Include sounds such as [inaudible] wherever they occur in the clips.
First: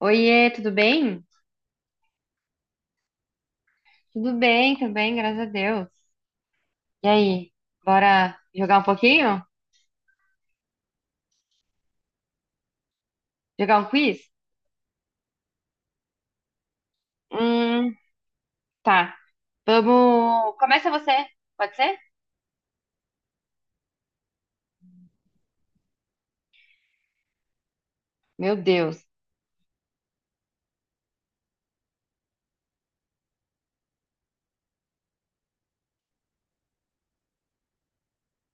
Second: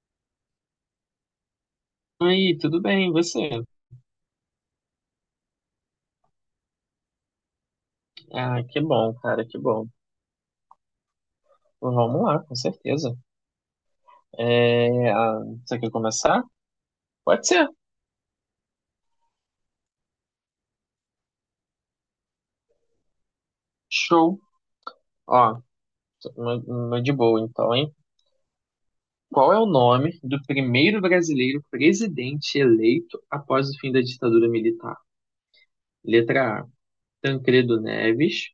Oiê, tudo bem? Oi, tudo bem, e você? Tudo bem também, graças a Deus. E aí, bora Ah, jogar que um bom, pouquinho? cara, que bom. Vamos lá, com certeza. Jogar um quiz? É, você quer começar? Pode ser. Hum, tá. Vamos. Começa você, pode ser? Show. Ó, uma de boa, então, hein? Meu Deus. Qual é o nome do primeiro brasileiro presidente eleito após o fim da ditadura militar? Letra A, Tancredo Neves,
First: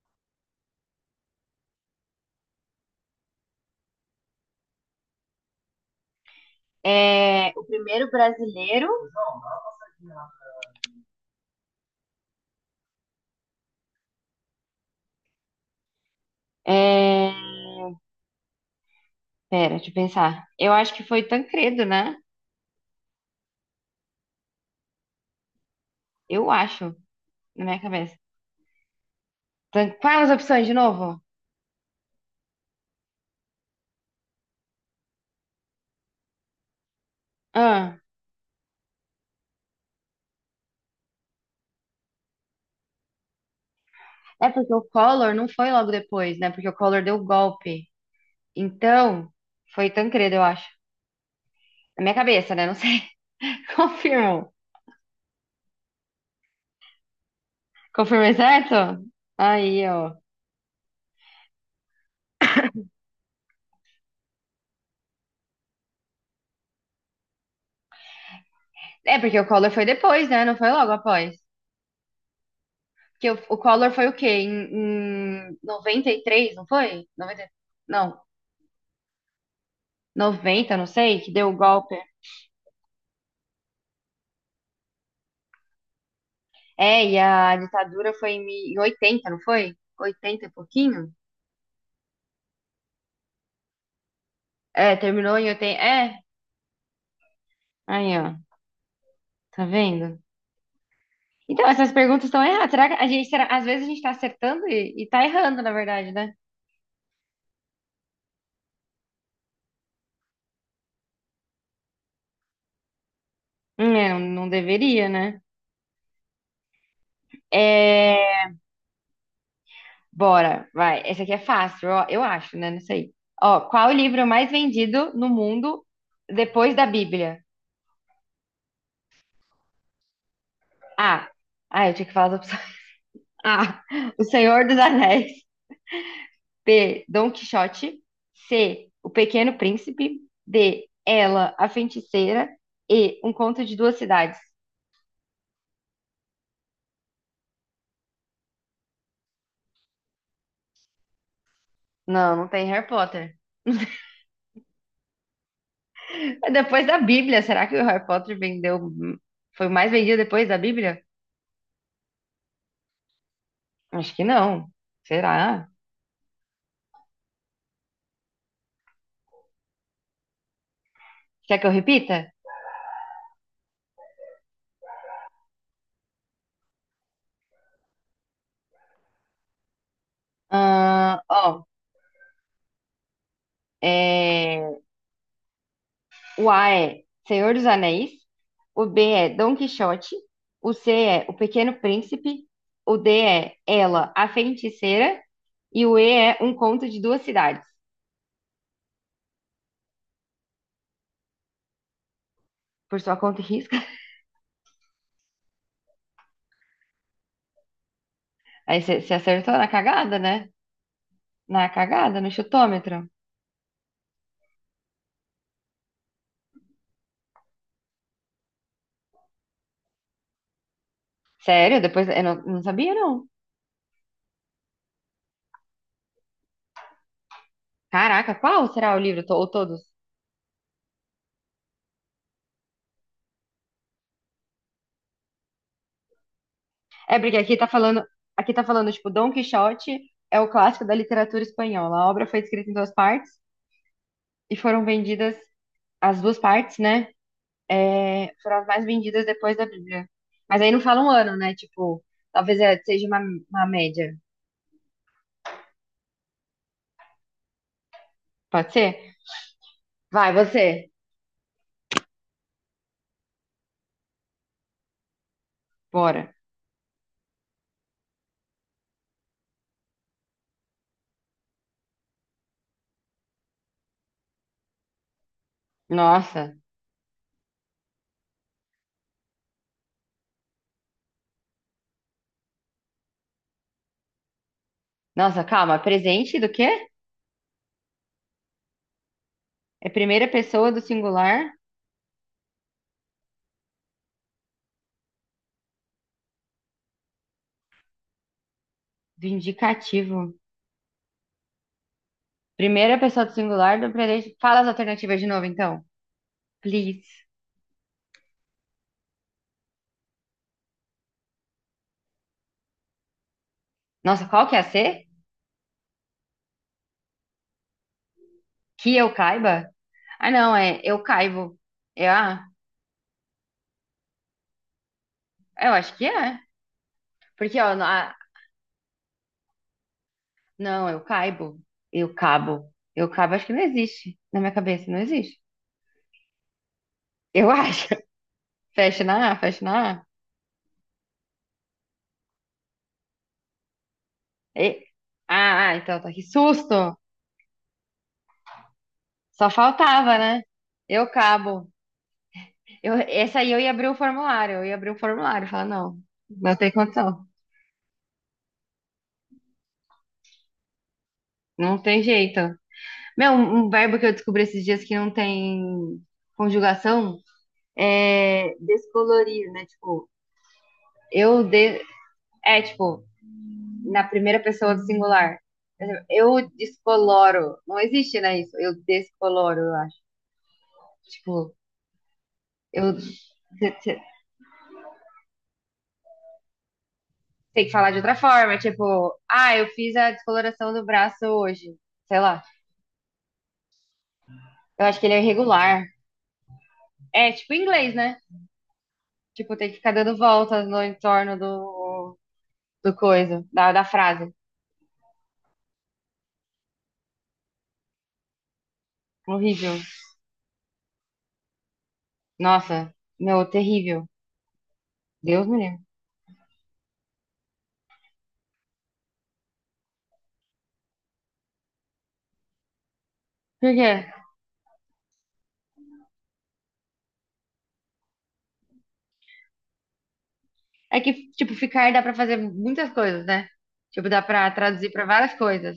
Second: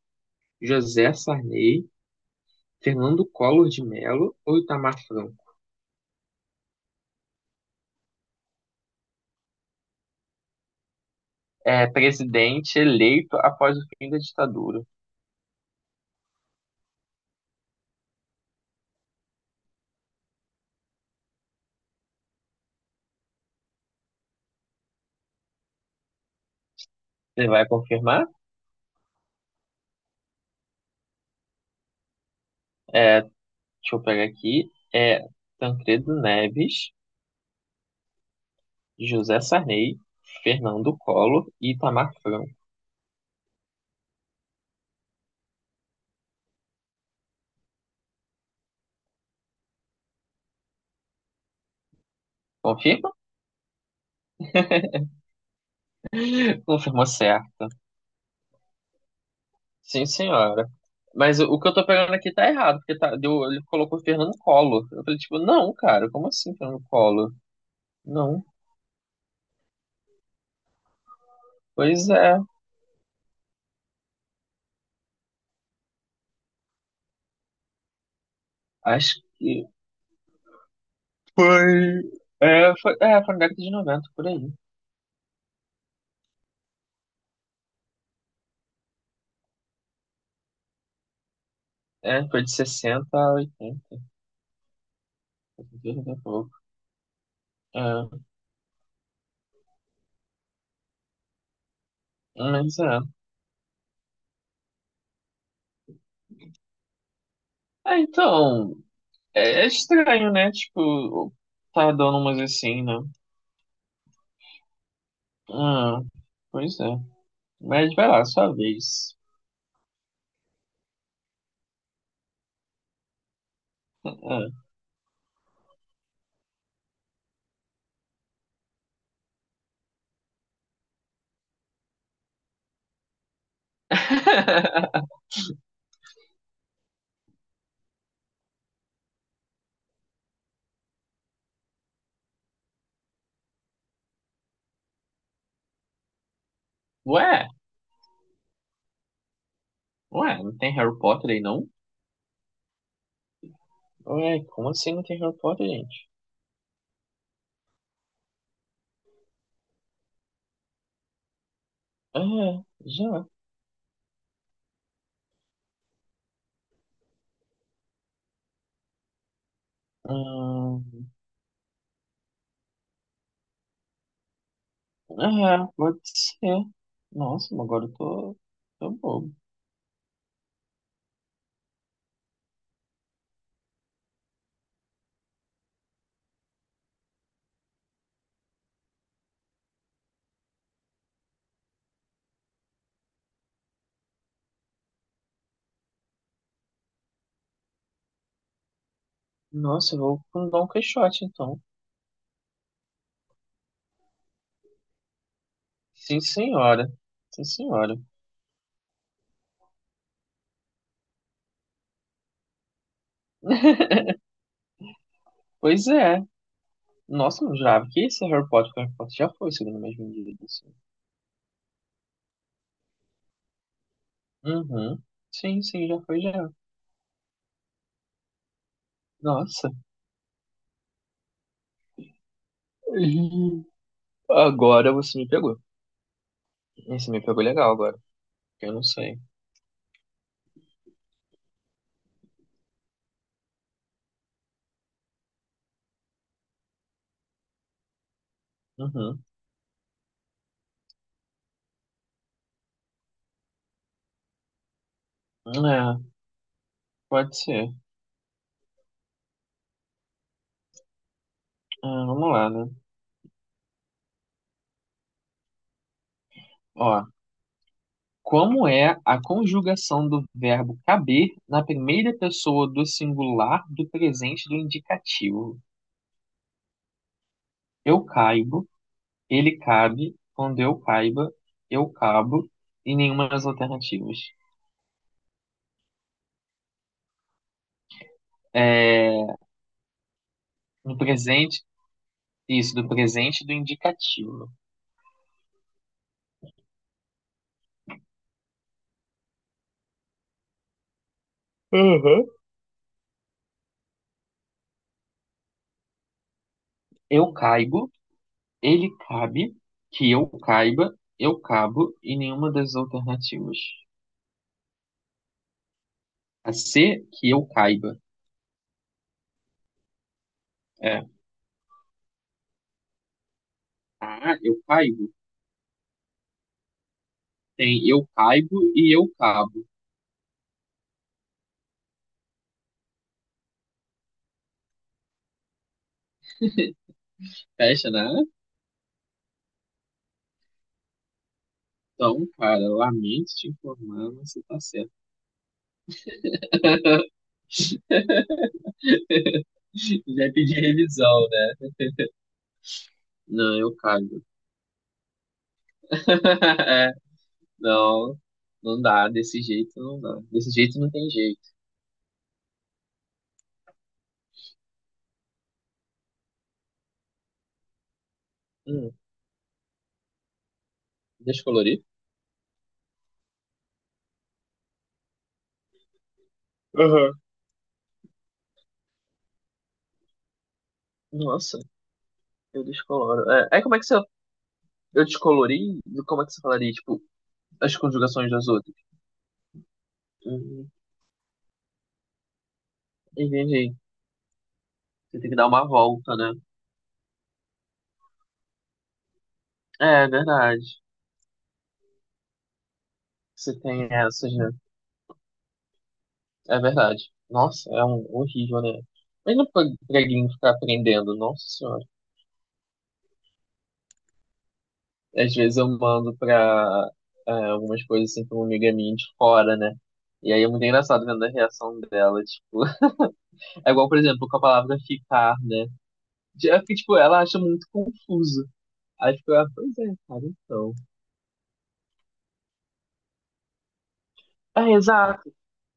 José Sarney, Fernando Collor de Mello ou Itamar Franco? É, o primeiro brasileiro. É, presidente eleito após o fim da ditadura. É... Pera, deixa eu pensar. Eu acho que foi Tancredo, né? Eu acho, Você na vai minha cabeça. confirmar? Quais as opções de novo? É, Deixa eu pegar aqui. É Tancredo Neves, Ah, José Sarney, Fernando Collor e Itamar Franco. é porque o Collor não foi logo depois, né? Porque o Collor deu o golpe. Então, foi Tancredo, eu acho. Na minha cabeça, né? Não sei. Confirma? [laughs] Confirmo. Confirmou certa. Confirmei certo? Aí, Sim, ó. senhora. Mas o que eu tô pegando aqui tá errado, porque tá, deu, ele colocou Fernando Collor. Eu falei, tipo, não, cara, como assim Fernando Collor? Não. É, porque o Collor foi depois, né? Não foi logo após. Pois é, Porque o Collor foi o quê? Em 93 não foi? Noventa não, acho que. 90 não sei, que deu o golpe. É, foi na década de 90 por aí. É, e a ditadura foi em 80 não foi? Oitenta e pouquinho? É, foi de 60 a 80, É, terminou em oitenta. 80 e pouco. Aí, É, ó. Tá vendo? Então, essas perguntas estão erradas. mas Será que é. a gente, será, às vezes a gente tá acertando e tá errando, na verdade, né? É, então, é, é estranho, né? Tipo, tá dando umas assim, né? Não, não deveria, né? Ah, pois é. Mas vai lá, É, sua vez. Bora, vai. Essa aqui é fácil, ó, eu acho, né? Não sei. Ó, qual o livro mais Ah. vendido no mundo depois da Bíblia? A. Ah, eu tinha que falar as opções. [laughs] A. O Senhor dos [laughs] Anéis. B. Dom Quixote. C. O Pequeno Príncipe. D. Ela, a Feiticeira. E. Um Conto de Duas Cidades. Ué, ué, não tem Harry Potter aí, não? Não, não tem Harry Potter. Ué, como assim não tem Harry Potter, gente? É depois da Bíblia. Será que o Harry Potter vendeu. Foi o mais vendido depois da Bíblia? Ah, já. Acho que não. Será? Hum, Quer que eu repita? ah, pode ser. Nossa, mas agora tô bobo. Ah, ó, é, o A é Senhor dos Anéis, o B é Dom Quixote, o C é O Pequeno Príncipe, o D é Ela, a Feiticeira, e o E é Um Conto de Duas Cidades. Nossa, eu vou com Dom Quixote, então. Por sua conta e risco. Sim, senhora. Sim, senhora. [laughs] Aí você acertou na cagada, né? Na cagada, no chutômetro. Pois é. Nossa, não jurava que esse Harry Potter já foi, segundo o mesmo dia. Sério? Depois eu não sabia, não. Uhum. Sim, sim, já foi já. Caraca, qual será o livro? Ou Nossa. todos? Ih, agora você me pegou. Você É me porque pegou legal agora. Aqui tá Eu não falando, tipo, sei. Dom Quixote é o clássico da literatura espanhola. A obra foi escrita em duas partes e foram vendidas as duas partes, né? Foram as mais vendidas Uhum. depois da Bíblia. Mas aí não fala um ano, né? Tipo, talvez seja uma média. É, pode ser. Pode ser? Vai, você. Ah, vamos lá, né? Bora. Ó, como é a conjugação do verbo caber na primeira pessoa do singular do presente do indicativo? Nossa. Eu caibo, ele cabe, quando eu caiba, eu cabo, e nenhuma das alternativas. Nossa, calma. Presente do quê? É, É primeira pessoa do no singular presente, isso, do presente do indicativo. do indicativo. Uhum. Primeira pessoa do singular do presente. Fala as alternativas de novo, então. Please. Eu caibo, ele cabe, que eu caiba, eu cabo e nenhuma das alternativas. Nossa, qual que é a C? A C, que eu caiba. Que eu caiba? Ah, não, é eu É. caibo. É a. A, eu caibo. Eu acho que é. Porque, ó, Tem eu a, caibo e eu cabo. Não, eu caibo. Eu cabo. Eu cabo, acho que não existe. Na minha cabeça, não existe. Eu acho. Fecha, né? [laughs] Fecha na A. Então, cara, lamento te informar, mas você tá E- certo. ah, então tá. Que susto! Só [laughs] faltava, Já né? pedi Eu revisão, né? cabo. Eu, essa aí Não, eu ia eu abrir o caibo. formulário. Eu ia abrir o formulário. Falar, não, não [laughs] tem É, condição. não, não dá. Desse jeito não dá. Desse jeito não tem jeito. Não tem jeito. Meu, um verbo que eu descobri esses dias que não tem conjugação é Hum, descolorir, né? Tipo, eu deixa de... É, tipo, na primeira pessoa do singular. Eu uhum. descoloro. Não existe, né, isso? Eu descoloro, eu acho. Tipo, Nossa, eu eu descoloro. É, aí como é que você eu descolori? Como é que você falaria? Tipo, tem que as falar de outra conjugações das forma, outras. tipo, ah, eu fiz a Uhum, descoloração do braço hoje. Sei lá. entendi. Eu acho que ele Você é tem que dar uma irregular. volta, né? É tipo inglês, né? Tipo, tem que ficar É, é dando verdade. voltas no entorno do coisa, Você da tem essas, frase. né? É verdade. Nossa, é um horrível, né? Mas não pra Horrível. preguinho ficar aprendendo, nossa senhora. Nossa, meu, terrível. Às Deus vezes me eu livre. mando pra é, algumas coisas assim pra uma amiga minha de fora, né? E aí é muito engraçado vendo a reação dela, tipo. [laughs] Por É igual, quê? por exemplo, com a palavra ficar, né? É porque, tipo, ela acha muito confuso. Aí fica, ah, pois é, cara, então. É que, tipo, ficar dá pra fazer muitas coisas, né? Tipo, dá pra É, traduzir pra exato, várias coisas.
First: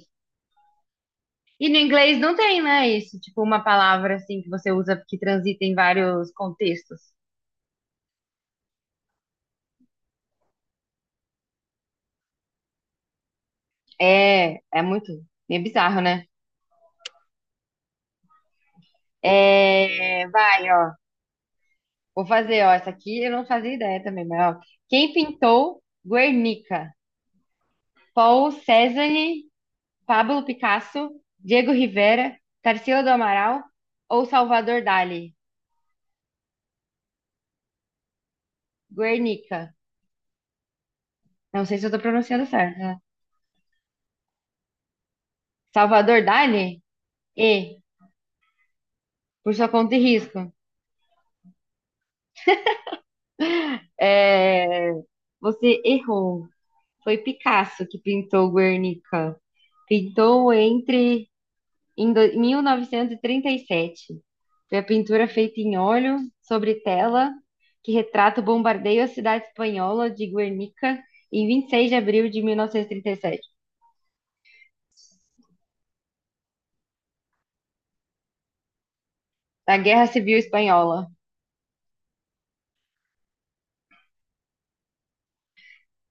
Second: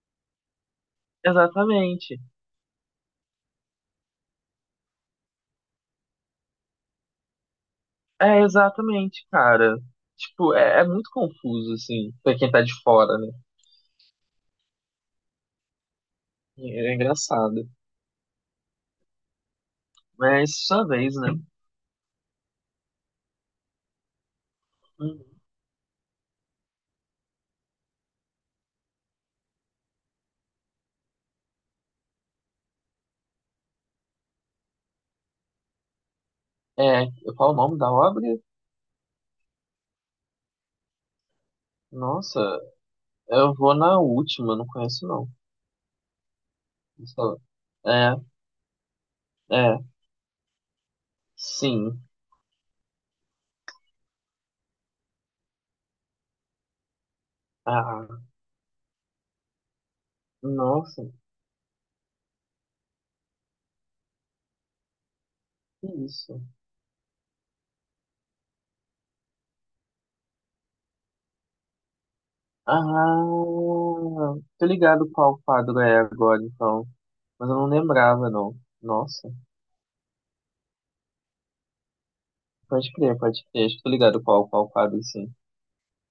E no exatamente. inglês não tem, né? Isso, tipo, uma palavra assim que você usa que transita em vários contextos. É, exatamente, cara. Tipo, é muito confuso, assim, pra quem tá de fora, né? É, muito, meio bizarro, né? É, engraçado. É, Mas vai, sua ó. vez, né? Vou fazer, ó. Essa aqui eu não fazia ideia também, mas ó. Quem Uhum. pintou Guernica? Paul Cézanne, Pablo Picasso, Diego Rivera, Tarsila do Amaral ou Salvador Dali? É, qual o nome da obra? Guernica. Não sei se eu tô Nossa, pronunciando certo, né? eu vou na última, não conheço não. Salvador Dali? Só- E, é, por sua é, conta e risco. sim. É, Você errou. Foi Picasso que Ah, pintou Guernica. Pintou nossa, entre 1937. Foi a pintura feita em que óleo isso? sobre tela que retrata o bombardeio à cidade espanhola de Guernica em 26 de abril de 1937, Ah, tô ligado qual quadro é agora, então. Mas eu não lembrava, não. Nossa. da Guerra Civil Espanhola. Pode crer, pode crer. Acho que tô ligado qual quadro, sim.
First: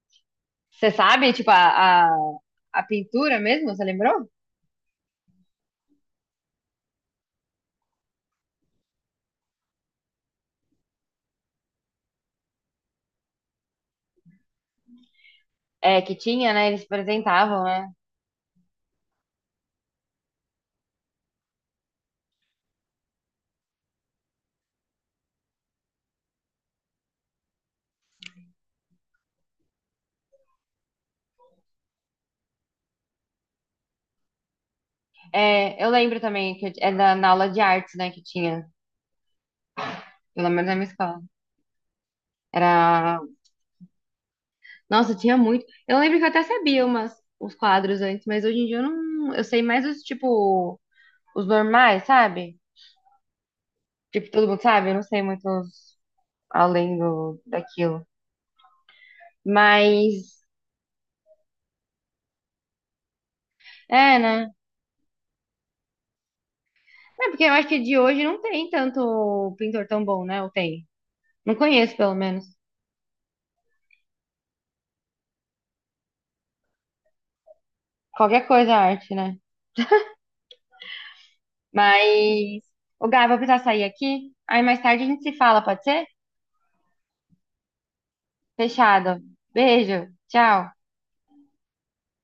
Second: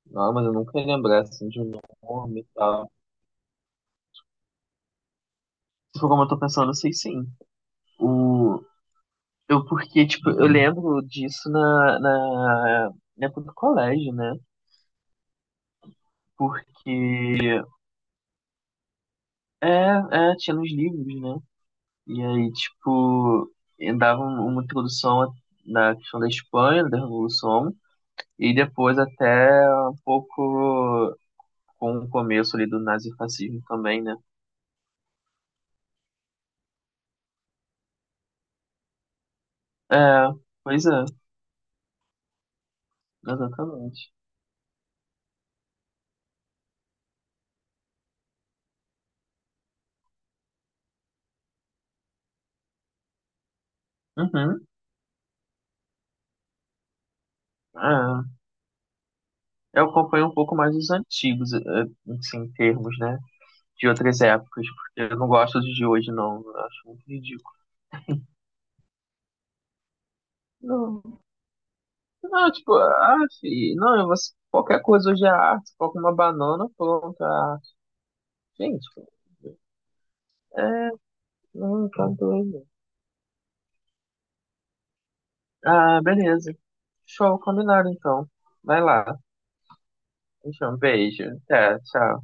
Não, mas eu nunca ia Você lembrar, sabe, assim, tipo, de um a, a, nome e a tal. pintura mesmo, você lembrou? Se for como eu tô pensando, eu sei sim. O... Eu, porque, tipo, eu lembro disso na época do colégio, né? É, que tinha, né? Eles Porque, apresentavam, né? é, é, tinha nos livros, né? E aí, tipo, eu dava um- uma introdução na questão da Espanha, da Revolução, e depois até um pouco com o começo ali do nazifascismo também, né? É, eu lembro também que da, na aula de artes, né, que tinha, É, pelo menos na pois minha é. escola. Era. Exatamente. Nossa, tinha muito. Eu lembro que eu até sabia umas, uns quadros antes, mas hoje em dia eu não. Eu sei mais os, tipo, os normais, sabe? Tipo, todo mundo Uhum. sabe? Eu não sei muito além do, daquilo. É, eu acompanho um Mas. pouco mais os antigos, eh, assim, em termos, né? De É, outras né? épocas, porque eu não gosto dos de hoje, não. Eu acho muito É, porque eu ridículo. acho que de hoje não tem tanto pintor tão bom, né? Ou tem? Não, Não conheço, pelo menos. não, tipo, ah, fi, não, você, qualquer coisa hoje é arte, coloca uma banana, pronto, é arte. Qualquer coisa é Gente, arte, né? é, não, tá Mas, doido. ô Gá, eu vou precisar sair aqui. Aí mais tarde a gente se fala, pode Ah, ser? beleza. Show, combinado então. Vai lá. Fechado. Beijo. Tchau. Então, beijo. Até, tchau.